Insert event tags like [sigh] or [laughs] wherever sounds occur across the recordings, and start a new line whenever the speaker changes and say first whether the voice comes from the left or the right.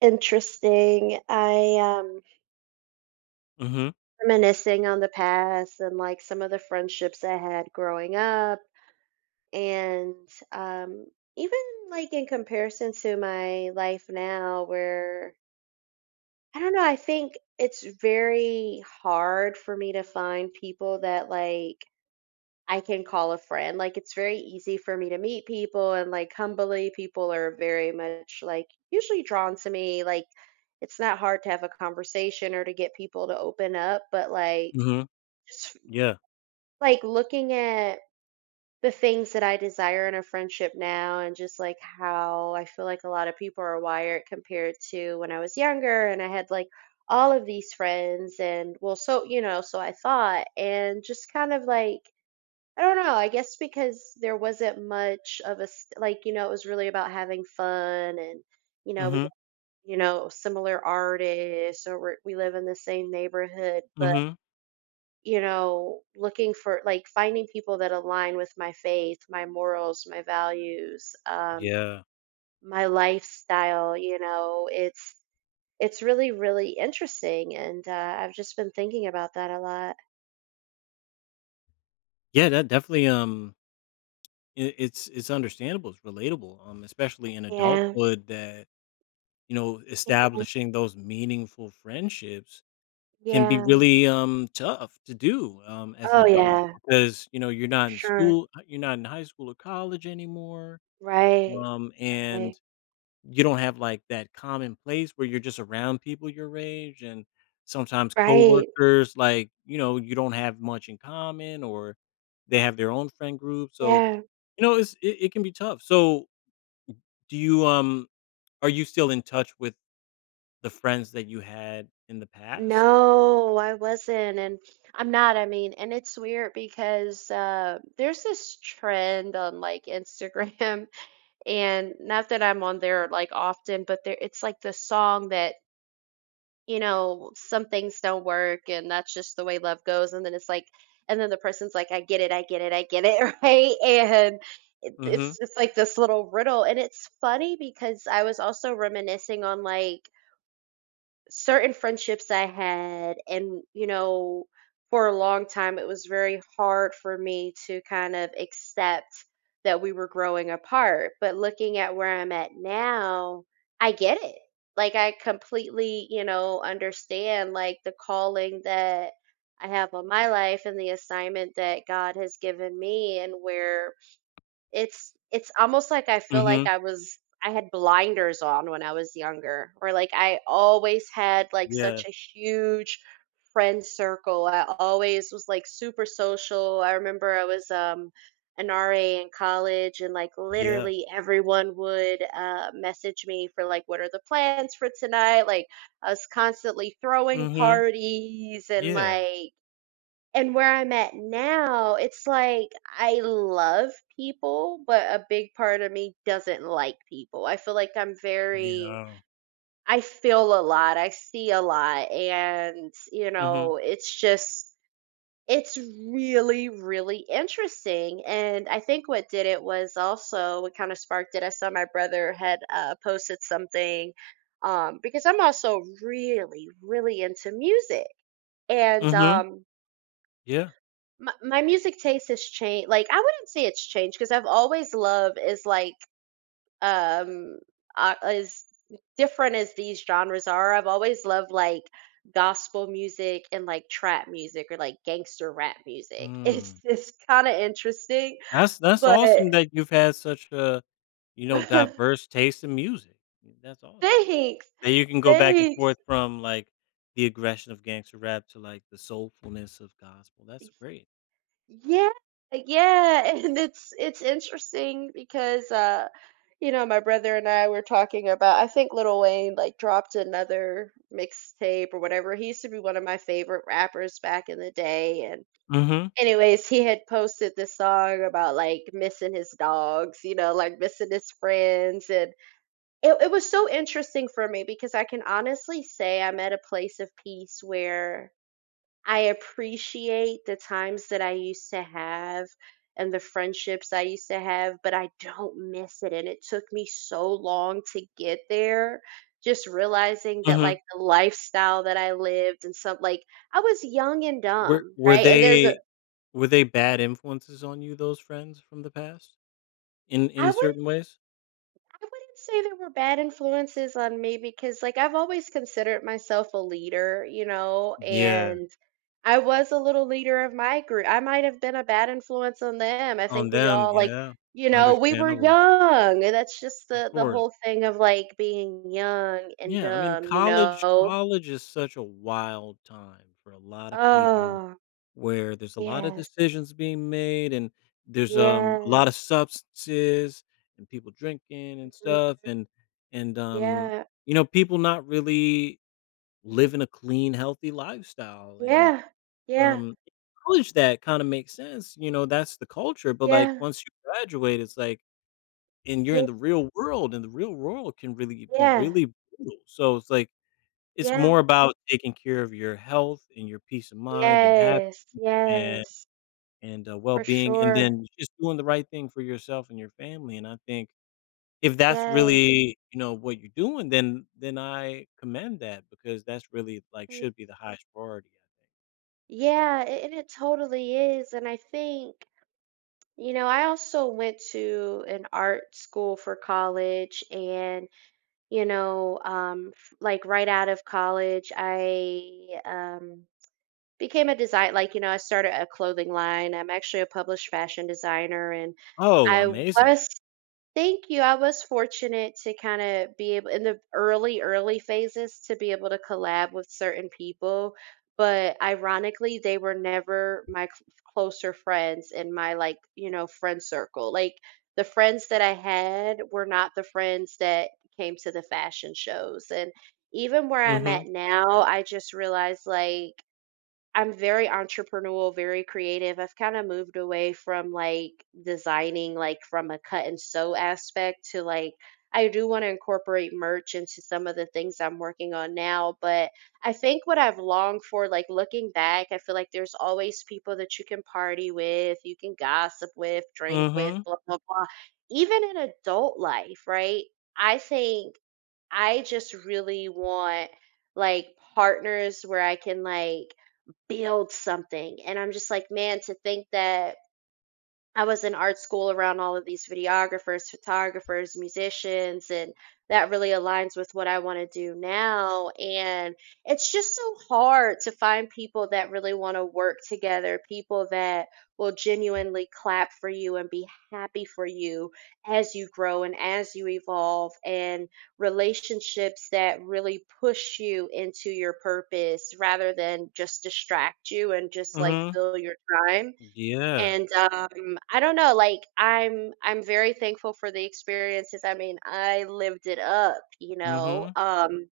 right: Interesting. I
left: Mhm,
right: Reminiscing on the past and like some of the friendships I had growing up. And um even like in comparison to my life now where I don't know, I think it's very hard for me to find people that like I can call a friend. Like it's very easy for me to meet people and like humbly people are very much like usually drawn to me. Like it's not hard to have a conversation or to get people to open up, but like
left: mhm,
right: just
left: yeah,
right: like looking at the things that I desire in a friendship now and just like how I feel like a lot of people are wired compared to when I was younger and I had like all of these friends and well so I thought and just kind of like I don't know. I guess because there wasn't much of a like, it was really about having fun and, we,
left: mhm,
right: similar artists or we live in the same neighborhood. But,
left: mhm,
right: looking for like finding people that align with my faith, my morals, my values,
left: yeah,
right: my lifestyle, it's really, really interesting. And I've just been thinking about that a lot.
left: yeah, that definitely, it's understandable, it's relatable, especially in
right: Yeah.
left: adulthood that, you know, establishing those meaningful friendships can be
right: Yeah.
left: really, tough to do, as an
right: Oh,
left: adult
right: yeah,
left: because, you know, you're
right: for
left: not in
right: sure.
left: school, you're not in high school or college anymore,
right: Right. Right.
left: and you don't have like that common place where you're just around people your age. And sometimes
right: Right.
left: coworkers, like, you know, you don't have much in common, or they have their own friend group, so
right: Yeah.
left: you know it can be tough. So do you are you still in touch with the friends that you had in the past?
right: No, I wasn't. And I'm not. I mean, and it's weird because there's this trend on like Instagram, [laughs] and not that I'm on there like often, but there it's like the song that, some things don't work and that's just the way love goes. And then it's like, and then the person's like, I get it, I get it, I get it, [laughs] right? And it,
left: Mhm,
right: it's just like this little riddle. And it's funny because I was also reminiscing on like, certain friendships I had, and for a long time, it was very hard for me to kind of accept that we were growing apart. But looking at where I'm at now, I get it. Like, I completely, understand like the calling that I have on my life and the assignment that God has given me, and where it's almost like I feel like
left: mhm,
right: I had blinders on when I was younger, or like I always had like
left: yeah,
right: such a huge friend circle. I always was like super social. I remember I was an RA in college and like
left: yeah,
right: literally everyone would message me for like, what are the plans for tonight? Like I was constantly throwing
left: mhm,
right: parties and
left: yeah,
right: like, and where I'm at now, it's like I love people, but a big part of me doesn't like people.
left: yeah,
right: I feel a lot, I see a lot. And,
left: mhm,
right: it's really, really interesting. And I think what did it was also what kind of sparked it. I saw my brother had posted something, because I'm also really, really into music. And
left: mhm, yeah.
right: my music taste has changed, like, I wouldn't say it's changed because 'cause I've always loved is, like, um, as different as these genres are, I've always loved, like, gospel music and, like, trap music or, like, gangster rap music. [laughs] It's
left: Mm.
right: it's kinda interesting,
left: That's
right: but
left: awesome that you've had such a, you know,
right: [laughs]
left: diverse taste in music. Yeah, that's awesome.
right: Thanks,
left: That you can go back and
right: thanks.
left: forth from, like, the aggression of gangster rap to, like, the soulfulness of gospel. That's great.
right: Yeah, yeah, [laughs] and it's interesting because, my brother and I were talking about, I think Lil Wayne, like, dropped another mixtape or whatever. He used to be one of my favorite rappers back in the day, and
left: Mhm,
right: anyways, he had posted this song about, like, missing his dogs, like, missing his friends, and it was so interesting for me because I can honestly say I'm at a place of peace where I appreciate the times that I used to have and the friendships I used to have, but I don't miss it. And it took me so long to get there. Just realizing that,
left: mhm.
right: like, the lifestyle that I lived and some, like, I was young and
left: Were
right: dumb,
left: were
right: right? And
left: they were they bad influences on you, those friends from the past, in
right: I wouldn't
left: certain ways?
right: I wouldn't say there were bad influences on me because, like, I've always considered myself a leader,
left: Yeah,
right: and I was a little leader of my group. I might have been a bad influence on them. I
left: on
right: think we
left: them,
right: all, like,
left: yeah.
right: we were
left: Understandable.
right: young. And that's just
left: Of
right: the
left: course.
right: whole thing of like being young and
left: Yeah, I mean,
right: dumb, you
left: college
right: know.
left: college is such a wild time for a lot of people,
right: Oh,
left: where there's a lot of
right: yes,
left: decisions being made, and there's, a lot
right: yes,
left: of substances, and people drinking and
right: mm,
left: stuff, and,
right: yeah,
left: you know, people not really living a clean, healthy lifestyle, and,
right: yeah, yeah,
left: um, college, that kinda makes sense, you know, that's the culture. But, like, once you graduate, it's like and you're
right: yeah,
left: in the real world, and the real world can really be
right: yeah,
left: really brutal. So it's like, it's
right: yeah, yeah,
left: more about taking care of your health and your peace of mind and hap
right: yes,
left: and
right: yes.
left: and,
right: For
left: well-being, and
right: sure.
left: then just doing the right thing for yourself and your family. And I think if that's
right: Yes.
left: really, you know, what you're doing, then I commend that because that's really, like,
right: Mm.
left: should be the highest priority.
right: Yeah, and it totally is. And I think, I also went to an art school for college and, like right out of college, I um became a design like, you know, I started a clothing line. I'm actually a published fashion designer. And
left: Oh,
right: I
left: amazing.
right: was thank you. I was fortunate to kind of be able in the early, early phases to be able to collab with certain people. But ironically, they were never my closer friends in my like, friend circle. Like the friends that I had were not the friends that came to the fashion shows. And even where I'm
left: Mhm,
right: at now, I just realized like, I'm very entrepreneurial, very creative. I've kind of moved away from like designing like from a cut and sew aspect to like, I do want to incorporate merch into some of the things I'm working on now, but I think what I've longed for, like looking back, I feel like there's always people that you can party with, you can gossip with, drink with,
left: mhm,
right: blah blah blah. Even in adult life, right? I think I just really want, like, partners where I can like build something. And I'm just like, man, to think that I was in art school around all of these videographers, photographers, musicians, and that really aligns with what I want to do now. And it's just so hard to find people that really want to work together, people that will genuinely clap for you and be happy for you as you grow and as you evolve, and relationships that really push you into your purpose rather than just distract you and just like
left: mhm.
right: fill your time.
left: Yeah.
right: And, I don't know, like, I'm very thankful for the experiences. I mean, I lived it up, you know?
left: Mhm,
right: Um,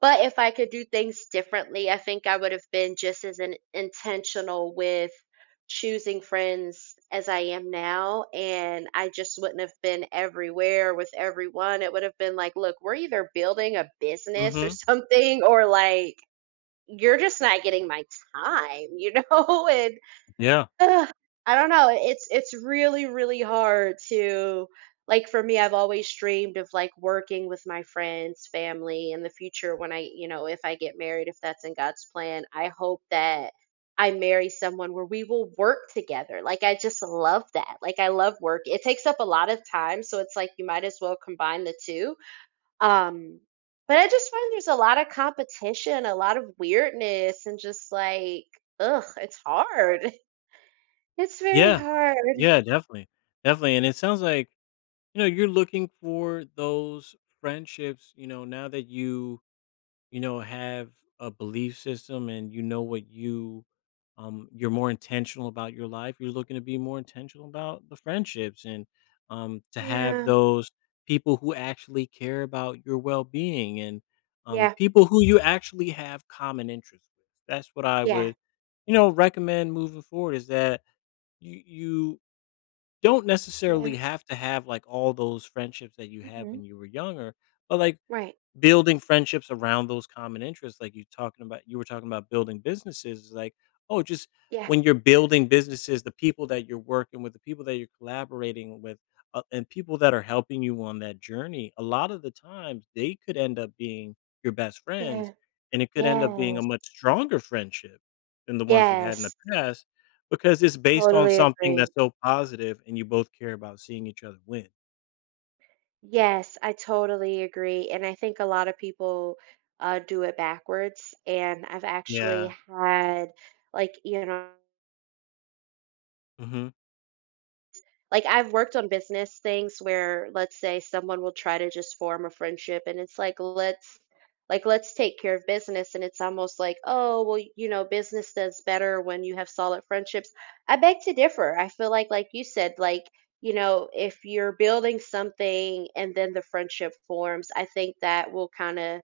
right: but if I could do things differently, I think I would have been just as in intentional with choosing friends as I am now, and I just wouldn't have been everywhere with everyone. It would have been like, "Look, we're either building a business or [laughs]
left: mhm.
right: something, or, like, you're just not getting my time," you know? [laughs] And
left: Yeah.
right: ugh, I don't know, it's really, really hard to, like, for me, I've always dreamed of, like, working with my friends, family in the future, when I you know, if I get married, if that's in God's plan. I hope that I marry someone where we will work together. Like, I just love that. Like, I love work. It takes up a lot of time, so it's like you might as well combine the two, um, but I just find there's a lot of competition, a lot of weirdness, and just like, ugh, it's hard. [laughs] It's very
left: Yeah.
right: hard.
left: Yeah, definitely, definitely, and it sounds like, you know, you're looking for those friendships, you know, now that you have a belief system, and you know what you you're more intentional about your life, you're looking to be more intentional about the friendships, and um, to have
right: Yeah.
left: those people who actually care about your well-being, and um,
right: Yeah.
left: people who you actually have common interests with. That's what I
right: Yeah.
left: would, you know, recommend moving forward, is that you don't
right: Yeah.
left: necessarily have to have like all those friendships that you had
right: Hmm.
left: when you were younger, but like
right: Right.
left: building friendships around those common interests. Like you talking about you were talking about building businesses, it's like, oh, just
right: Yeah.
left: when you're building businesses, the people that you're working with, the people that you're collaborating with, and people that are helping you on that journey, a lot of the times they could end up being your best
right: Yeah.
left: friends, and it could end up being a
right: Yes.
left: much stronger friendship than the ones you had in the
right: Yes.
left: past, because it's based on
right: Totally
left: something
right: agree.
left: that's so positive and you both care about seeing each other win.
right: Yes, I totally agree. And I think a lot of people, do it backwards. And I've actually
left: Yeah.
right: had, like,
left: Mhm.
right: like, I've worked on business things where, let's say, someone will try to just form a friendship, and it's like, let's take care of business, and it's almost like, oh, well, business does better when you have solid friendships. I beg to differ. I feel like, you said, like, if you're building something and then the friendship forms, I think that will kind of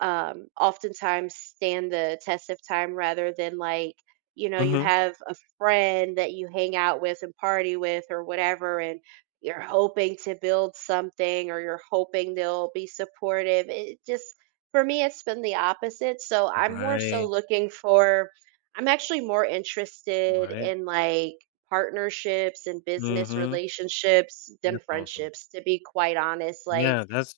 right: oftentimes stand the test of time, rather than like, you
left: Mhm.
right: have a friend that you hang out with and party with or whatever, and you're hoping to build something or you're hoping they'll be supportive. It just, for me, it's been the opposite. So I'm more so
left: Right.
right: looking for, I'm actually more interested
left: Right.
right: in like partnerships and business
left: Mhm.
right: relationships than
left: That's awesome.
right: friendships, to be quite honest. Like,
left: Yeah. That's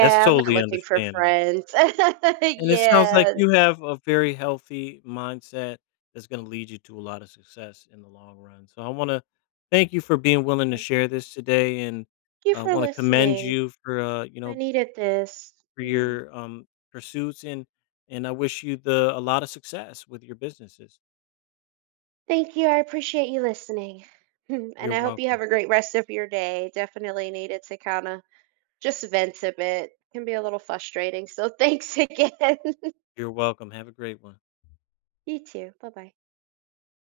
left: that's
right: I'm not
left: totally
right: looking for
left: understandable.
right: friends. [laughs]
left: And it sounds like
right: Yeah.
left: you have a very healthy mindset that's gonna lead you to a lot of success in the long run. So I wanna thank you for being willing to
right: Thank
left: share this today. And
right: you
left: I
right: for
left: wanna commend
right: listening.
left: you for, you
right: I
left: know,
right: needed this.
left: for
right: Yeah.
left: your pursuits, and I wish you the a lot of success with your businesses.
right: Thank you. I appreciate you listening. [laughs] And
left: You're
right: I hope you have
left: welcome.
right: a great rest of your day. Definitely needed to kind of just vent a bit. Can be a little frustrating. So thanks [laughs] again.
left: You're welcome. Have a great one.
right: [laughs] You too. Bye bye.